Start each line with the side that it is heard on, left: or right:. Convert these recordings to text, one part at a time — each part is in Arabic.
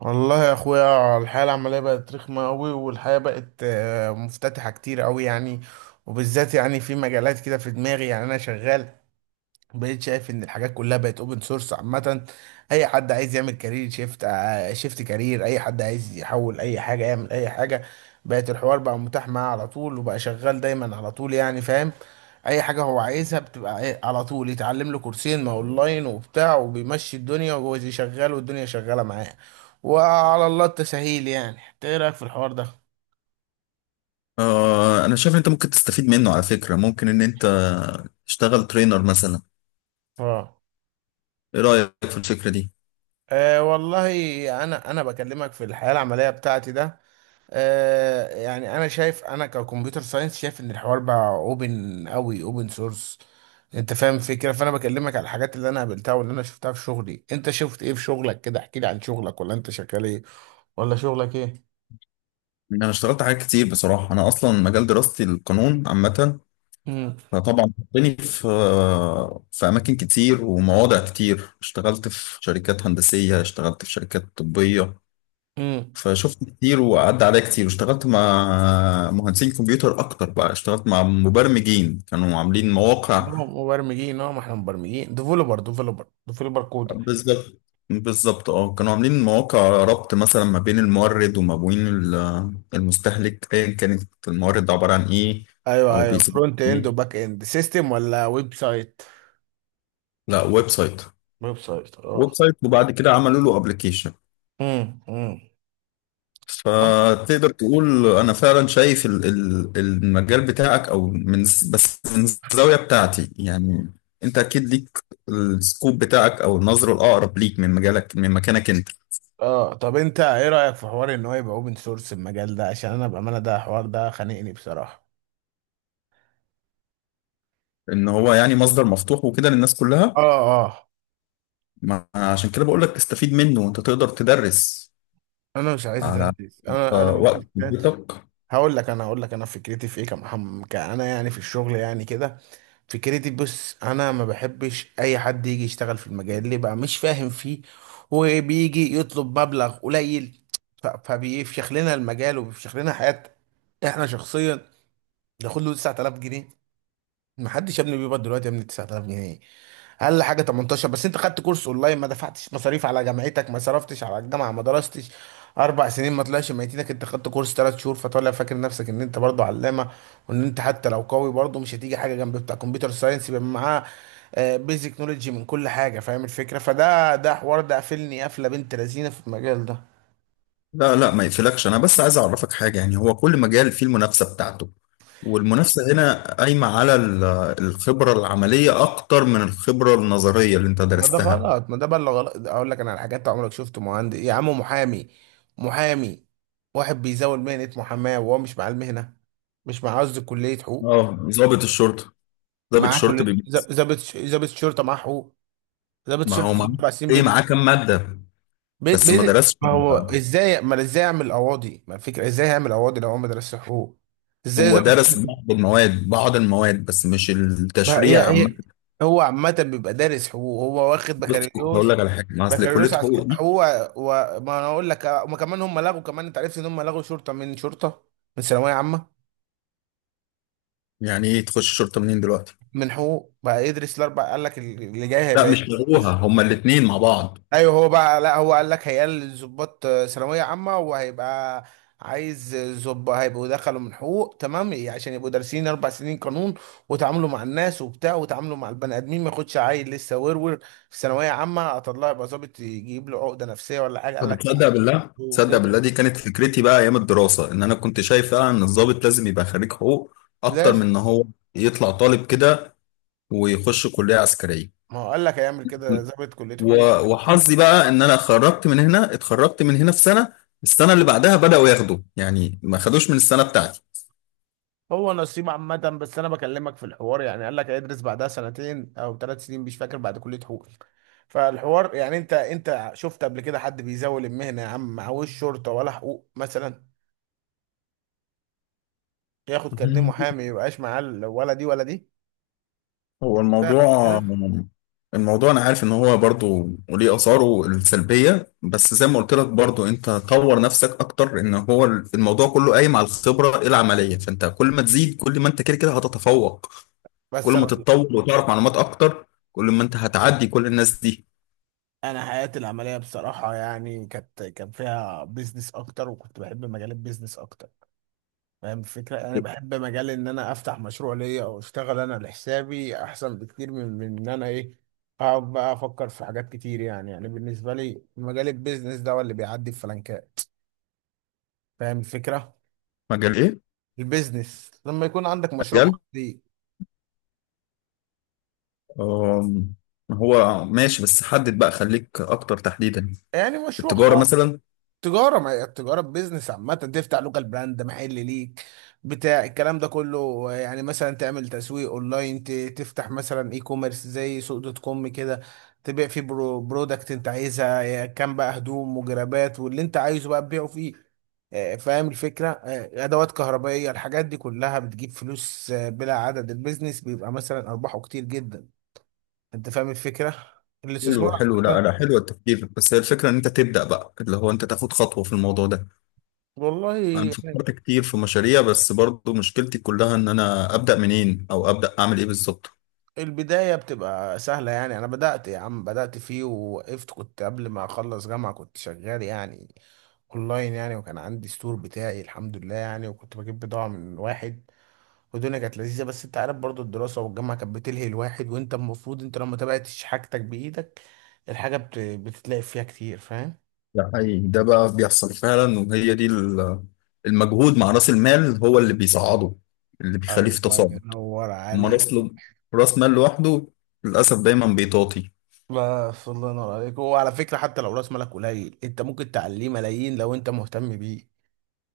right: والله يا اخويا الحياه العمليه بقت رخمه قوي، والحياه بقت مفتتحه كتير قوي، يعني وبالذات يعني في مجالات كده في دماغي، يعني انا شغال بقيت شايف ان الحاجات كلها بقت اوبن سورس عامه. اي حد عايز يعمل كارير شيفت، شيفت كارير، اي حد عايز يحول اي حاجه يعمل اي حاجه. بقت الحوار بقى متاح معاه على طول وبقى شغال دايما على طول، يعني فاهم. اي حاجه هو عايزها بتبقى ايه على طول، يتعلم له كورسين ما اونلاين وبتاع وبيمشي الدنيا، وهو زي شغال والدنيا شغاله معاه. وعلى الله التسهيل، يعني إنت ايه رايك في الحوار ده؟
left: آه، انا شايف ان انت ممكن تستفيد منه على فكرة. ممكن ان انت تشتغل ترينر مثلا.
right: اه.
left: ايه رأيك في الفكرة دي؟
right: والله انا بكلمك في الحياه العمليه بتاعتي ده. آه، يعني انا شايف، انا ككمبيوتر ساينس شايف ان الحوار بقى اوبن قوي، اوبن سورس. انت فاهم الفكره، فانا بكلمك على الحاجات اللي انا قابلتها واللي انا شفتها في شغلي. انت شفت ايه في شغلك كده؟ احكي لي عن شغلك، ولا انت شغال ايه؟ ولا شغلك ايه؟
left: يعني انا اشتغلت حاجات كتير بصراحة. انا اصلا مجال دراستي القانون عامة،
right: امم
left: فطبعا حطني في اماكن كتير ومواضع كتير. اشتغلت في شركات هندسية، اشتغلت في شركات طبية،
right: امم
left: فشفت كتير وعدى عليا كتير، واشتغلت مع مهندسين كمبيوتر اكتر، بقى اشتغلت مع مبرمجين كانوا عاملين مواقع.
right: مبرمجين، اه، ما احنا مبرمجين ديفلوبر، كودر.
left: بالظبط. بالظبط اه، كانوا عاملين مواقع ربط مثلا ما بين المورد وما بين المستهلك، ايا كانت المورد عبارة عن ايه
right: ايوه
left: او
right: ايوه،
left: بيسموه
right: فرونت اند
left: ايه.
right: وباك اند سيستم ولا ويب سايت؟
left: لا، ويب سايت.
right: ويب سايت،
left: ويب
right: اه.
left: سايت، وبعد كده عملوا له ابلكيشن.
right: امم امم
left: فتقدر تقول انا فعلا شايف المجال بتاعك، او من بس من الزاوية بتاعتي يعني. انت اكيد ليك السكوب بتاعك او النظرة الاقرب ليك من مجالك من مكانك انت.
right: اه، طب انت ايه رأيك في حوار ان هو يبقى اوبن سورس المجال ده؟ عشان انا بأمانة، ده حوار ده خانقني بصراحة.
left: ان هو يعني مصدر مفتوح وكده للناس كلها.
right: اه. اه،
left: ما عشان كده بقول لك استفيد منه وانت تقدر تدرس
right: انا مش عايز
left: على
right: ادرس، انا
left: آه،
right: بشوف
left: وقت
right: ناس.
left: بيتك.
right: هقول لك، انا هقول لك انا فكرتي في ايه كمحمد كأنا يعني في الشغل يعني كده. فكرتي بص، انا ما بحبش اي حد يجي يشتغل في المجال اللي بقى مش فاهم فيه، وبيجي يطلب مبلغ قليل. فبيفشخ لنا المجال، وبيفشخ لنا حياة احنا شخصيا. ناخد له 9000 جنيه. ما حدش يا ابني بيقبض دلوقتي يا ابني 9000 جنيه. اقل حاجه 18. بس انت خدت كورس اونلاين، ما دفعتش مصاريف على جامعتك، ما صرفتش على الجامعه، ما درستش اربع سنين، ما طلعش ميتينك. انت خدت كورس ثلاث شهور فطالع فاكر نفسك ان انت برضه علامه، وان انت حتى لو قوي برضه مش هتيجي حاجه جنب بتاع كمبيوتر ساينس يبقى معاه بيزك نولوجي من كل حاجه. فاهم الفكره؟ فده حوار ده قافلني قفله بنت لذينه في المجال ده.
left: لا لا، ما يقفلكش، انا بس عايز اعرفك حاجه. يعني هو كل مجال فيه المنافسه بتاعته، والمنافسه هنا قايمه على الخبره العمليه اكتر من الخبره النظريه اللي انت
right: ما ده
left: درستها.
right: غلط، ما ده بقى اللي غلط. ده اقول لك انا على حاجات. عمرك شفت مهندس يا عم محامي؟ محامي، واحد بيزاول مهنة محاماة وهو مش مع المهنة، مش مع، قصدي كلية حقوق.
left: اه، ضابط الشرطه. ضابط
right: معاه
left: الشرطه
right: كلية،
left: بيميز.
right: ضابط شرطة معاه حقوق. ضابط
left: ما هو
right: شرطة في
left: معاه
right: الأربع سنين
left: ايه؟
right: بيدرس
left: معاه كام
right: حقوق.
left: ماده؟ بس ما درسش
right: ما هو
left: ال-
right: ازاي، ما ازاي يعمل قواضي، ما الفكرة ازاي هيعمل قواضي لو هو ما درسش حقوق؟ ازاي
left: هو
right: ضابط
left: درس
right: شرطة؟
left: بعض المواد، بعض المواد بس مش
right: ما هي
left: التشريع عامه.
right: هي هو عامة بيبقى دارس حقوق، هو واخد
left: بص، هقول
right: بكالوريوس.
left: لك على حاجه، ما اصل كليه
right: بكالوريوس
left: حقوق.
right: عسكري هو، و... ما انا اقول لك، ما كمان هم لغوا، كمان انت عرفت ان هم لغوا شرطه من شرطه من ثانويه عامه.
left: يعني ايه تخش شرطة منين دلوقتي؟
right: من حقوق بقى يدرس الاربع، قال لك اللي جاي
left: لا
right: هيبقى
left: مش
right: يدرس.
left: لغوها، هما الاتنين مع بعض.
right: ايوه هو بقى، لا، هو قال لك هيقل الضباط ثانويه عامه، وهيبقى عايز ظباط هيبقوا دخلوا من حقوق، تمام؟ عشان يبقوا دارسين اربع سنين قانون، وتعاملوا مع الناس وبتاع، وتعاملوا مع البني ادمين. ما ياخدش عيل لسه ورور في ثانويه عامه اطلع يبقى ظابط، يجيب له عقده نفسيه ولا حاجه. قال
left: طب
right: لك لا،
left: تصدق بالله؟
right: حقوق.
left: تصدق بالله،
right: إيه؟
left: دي كانت فكرتي بقى ايام الدراسة، ان انا كنت شايف فعلا ان الضابط لازم يبقى خريج حقوق اكتر من
right: لا،
left: ان هو يطلع طالب كده ويخش كلية عسكرية.
right: ما هو قال لك هيعمل كده، ضابط كلية
left: و-
right: حقوق شرطة.
left: وحظي بقى ان انا خرجت من هنا، اتخرجت من هنا في سنة، السنة اللي بعدها بدأوا ياخدوا، يعني ما خدوش من السنة
right: هو نصيب عامة، بس أنا بكلمك في الحوار، يعني قال لك هيدرس بعدها سنتين أو ثلاث سنين مش فاكر بعد كلية حقوق. فالحوار يعني، أنت شفت قبل كده حد بيزاول المهنة يا عم معهوش شرطة ولا حقوق مثلا؟ ياخد كارنيه
left: بتاعتي.
right: محامي ميبقاش معاه ال-، ولا دي ولا دي.
left: هو
right: لا، قبل
left: الموضوع،
right: كده.
left: الموضوع انا عارف ان هو برضو وليه اثاره السلبيه، بس زي ما قلت لك برضو، انت طور نفسك اكتر. ان هو الموضوع كله قايم على الخبره العمليه، فانت كل ما تزيد، كل ما انت كده كده هتتفوق. كل
right: بس
left: ما
right: أنا،
left: تتطور وتعرف معلومات اكتر، كل ما انت هتعدي كل الناس دي.
right: أنا حياتي العملية بصراحة يعني كانت، كان فيها بيزنس أكتر، وكنت بحب مجال البيزنس أكتر. فاهم الفكرة؟ أنا بحب مجال إن أنا أفتح مشروع ليا، أو أشتغل أنا لحسابي أحسن بكتير من إن أنا إيه، أقعد بقى أفكر في حاجات كتير. يعني يعني بالنسبة لي مجال البيزنس ده هو اللي بيعدي الفلنكات. فاهم الفكرة؟
left: مجال ايه؟
right: البيزنس لما يكون عندك مشروع
left: مجال
right: خاص ليك.
left: أم، هو ماشي، بس حدد بقى، خليك اكتر تحديدا.
right: يعني مشروع
left: التجاره
right: خاص.
left: مثلا؟
right: تجارة، ما هي التجارة بيزنس. عامة تفتح لوكال براند محل ليك بتاع الكلام ده كله، يعني مثلا تعمل تسويق اونلاين، تفتح مثلا اي كوميرس زي سوق دوت كوم كده، تبيع فيه برودكت انت عايزها، يا كان بقى هدوم وجرابات واللي انت عايزه بقى تبيعه فيه. فاهم الفكرة؟ ادوات كهربائية، الحاجات دي كلها بتجيب فلوس، بلا عدد. البيزنس بيبقى مثلا ارباحه كتير جدا. انت فاهم الفكرة؟
left: حلو
right: الاستثمار.
left: حلو، لا لا،
right: عامة،
left: حلو التفكير، بس هي الفكره ان انت تبدا بقى، اللي هو انت تاخد خطوه في الموضوع ده.
right: والله
left: انا فكرت كتير في مشاريع، بس برضو مشكلتي كلها ان انا ابدا منين او ابدا اعمل ايه بالظبط.
right: البداية بتبقى سهلة، يعني أنا بدأت يا عم، بدأت فيه ووقفت. كنت قبل ما أخلص جامعة كنت شغال يعني أونلاين يعني، وكان عندي ستور بتاعي الحمد لله يعني، وكنت بجيب بضاعة من واحد. والدنيا كانت لذيذة، بس أنت عارف برضو الدراسة والجامعة كانت بتلهي الواحد، وأنت المفروض أنت لو ما تابعتش حاجتك بإيدك، الحاجة بتتلاقي فيها كتير. فاهم؟
left: ده حقيقي، ده بقى بيحصل فعلا، وهي دي المجهود مع راس المال هو اللي بيصعده، اللي بيخليه في
right: الله
left: تصاعد.
right: ينور
left: اما
right: عليك.
left: راس مال لوحده للاسف دايما بيطاطي.
right: بس الله ينور عليك، وعلى فكرة حتى لو رأس مالك قليل أنت ممكن تعليه ملايين لو أنت مهتم بيه.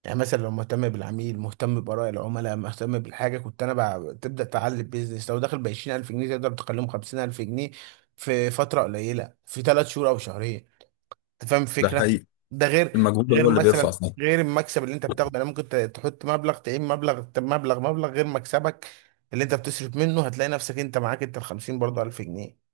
right: يعني مثلا لو مهتم بالعميل، مهتم بآراء العملاء، مهتم بالحاجة. كنت أنا بقى تبدأ تعلي البيزنس لو داخل بعشرين ألف جنيه تقدر تقلمه خمسين ألف جنيه في فترة قليلة، في ثلاث شهور أو شهرين. أنت فاهم
left: ده
right: الفكرة؟
left: حقيقي.
right: ده غير،
left: المجهود
right: غير
left: هو اللي بيرفع
right: مثلا
left: صوته.
right: غير المكسب اللي أنت بتاخده، يعني ممكن تحط مبلغ، تعين مبلغ، مبلغ غير مكسبك اللي أنت بتصرف منه، هتلاقي نفسك أنت معاك أنت ال 50 برضه ألف جنيه.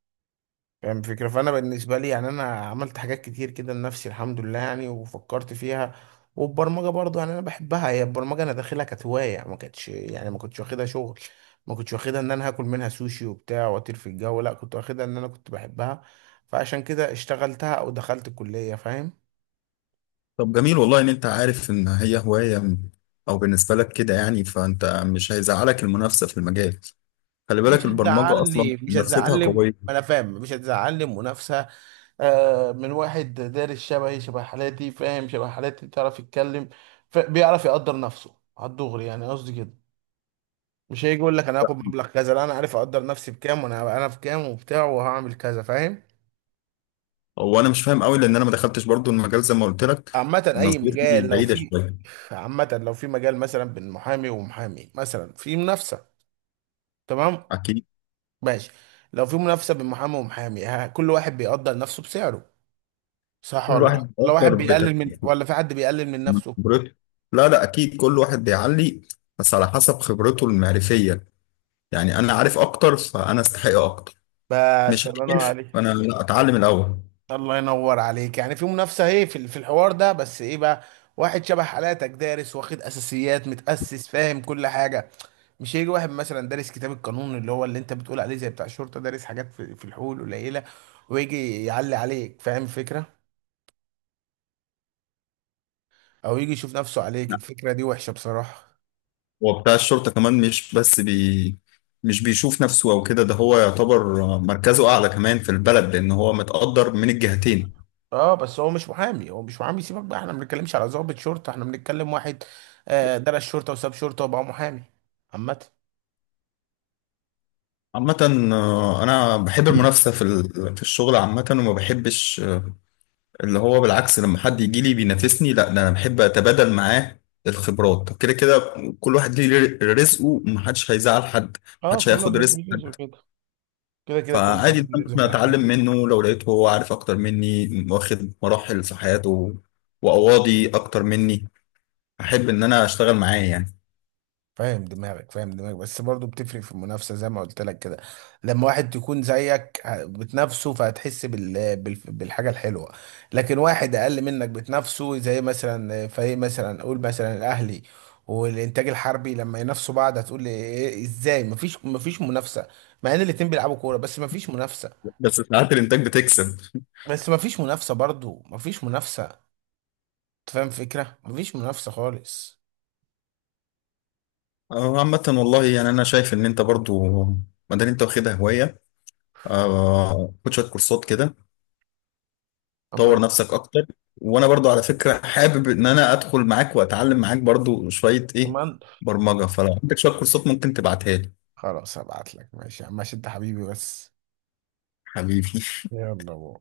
right: فاهم الفكرة؟ فأنا بالنسبة لي يعني أنا عملت حاجات كتير كده لنفسي الحمد لله يعني، وفكرت فيها. والبرمجة برضو يعني أنا بحبها هي، البرمجة أنا داخلها كانت هواية، ما كانتش يعني، ما كنتش واخدها شغل. ما كنتش واخدها إن أنا هاكل منها سوشي وبتاع وأطير في الجو، لا كنت واخدها إن أنا كنت بحبها. فعشان كده اشتغلتها أو دخلت الكلية، فاهم؟
left: طب جميل والله، ان انت عارف ان هي هوايه او بالنسبه لك كده يعني، فانت مش هيزعلك المنافسه في المجال. خلي بالك
right: مش
left: البرمجه اصلا
right: هتزعلني مش
left: منافستها
right: هتزعلني ما
left: قويه.
right: انا فاهم، مش هتزعلني منافسه. من واحد دارس شبهي، شبه حالاتي، فاهم شبه حالاتي بتعرف يتكلم. بيعرف يقدر نفسه على الدغري، يعني قصدي كده. مش هيجي يقول لك انا هاخد مبلغ كذا، لا انا عارف اقدر نفسي بكام، وانا هبقى انا في كام وبتاع وهعمل كذا، فاهم؟
left: هو انا مش فاهم قوي لان انا ما دخلتش برضو المجال زي ما قلت لك،
right: عامة اي
left: نظرتي
right: مجال لو
left: بعيده
right: في،
left: شويه.
right: عامة لو في مجال مثلا بين محامي ومحامي مثلا في منافسة، تمام؟
left: اكيد.
right: ماشي. لو في منافسة بين محامي ومحامي، كل واحد بيقدر نفسه بسعره. صح ولا
left: كل
right: غلط؟
left: واحد
right: ولا
left: بيفكر
right: واحد بيقلل من،
left: بتفكيره
right: ولا في حد بيقلل من
left: من
right: نفسه؟
left: خبرته. لا لا، اكيد كل واحد بيعلي بس على حسب خبرته المعرفيه. يعني انا عارف اكتر فانا استحق اكتر،
right: بس
left: مش
right: الله ينور
left: عارف
right: عليك.
left: فانا لا اتعلم الاول.
right: الله ينور عليك، يعني في منافسة ايه في في الحوار ده؟ بس ايه بقى، واحد شبه حالاتك دارس واخد اساسيات متأسس فاهم كل حاجة. مش هيجي واحد مثلا دارس كتاب القانون اللي هو اللي انت بتقول عليه زي بتاع الشرطة دارس حاجات في الحقوق القليلة، ويجي يعلي عليك، فاهم الفكرة؟ او يجي يشوف نفسه عليك.
left: لا،
right: الفكرة دي وحشة بصراحة.
left: هو بتاع الشرطه كمان، مش بس بي مش بيشوف نفسه او كده، ده هو يعتبر مركزه اعلى كمان في البلد، لان هو متقدر من الجهتين.
right: اه، بس هو مش محامي، هو مش محامي. سيبك بقى، احنا ما بنتكلمش على ضابط شرطة، احنا بنتكلم واحد درس شرطة وساب شرطة وبقى محامي. عامة.
left: عامة، آه، أنا بحب المنافسة في في الشغل عامة، وما بحبش، آه، اللي هو بالعكس، لما حد يجي لي بينافسني، لا ده أنا بحب أتبادل معاه الخبرات. كده كده كل واحد ليه رزقه ومحدش هيزعل حد،
right: اه،
left: محدش
right: كل
left: هياخد
right: واحد
left: رزق
right: ليه جزء
left: حد.
right: كده، كده كده كل
left: فعادي
right: واحد
left: إن
right: ليه ميزه
left: أنا
right: في
left: أتعلم
right: الحلقه.
left: منه لو لقيته هو عارف أكتر مني، واخد مراحل في حياته وأواضي أكتر مني، أحب إن أنا أشتغل معاه يعني.
right: فاهم دماغك بس برضو بتفرق في المنافسة زي ما قلت لك كده. لما واحد يكون زيك بتنافسه فهتحس بالحاجة الحلوة. لكن واحد أقل منك بتنافسه زي مثلا فريق مثلا، قول مثلا الأهلي والإنتاج الحربي لما ينافسوا بعض، هتقول لي إيه- إيه، إزاي مفيش منافسة مع إن الاتنين بيلعبوا كورة؟ بس مفيش منافسة.
left: بس ساعات الإنتاج بتكسب.
right: بس مفيش منافسة، أنت فاهم الفكرة، مفيش منافسة خالص.
left: آه، عامة والله، يعني أنا شايف إن أنت برضو ما دام أنت واخدها هواية، آه، خد شويه كورسات كده، طور نفسك اكتر. وانا برضو على فكره حابب ان انا ادخل معاك واتعلم معاك برضو شويه ايه،
right: أمر.
left: برمجه، فلو عندك شويه كورسات ممكن تبعتها لي.
right: خلاص هبعت لك، ماشي يا عم، ماشي انت حبيبي. بس
left: حبيبي.
right: يلا بو.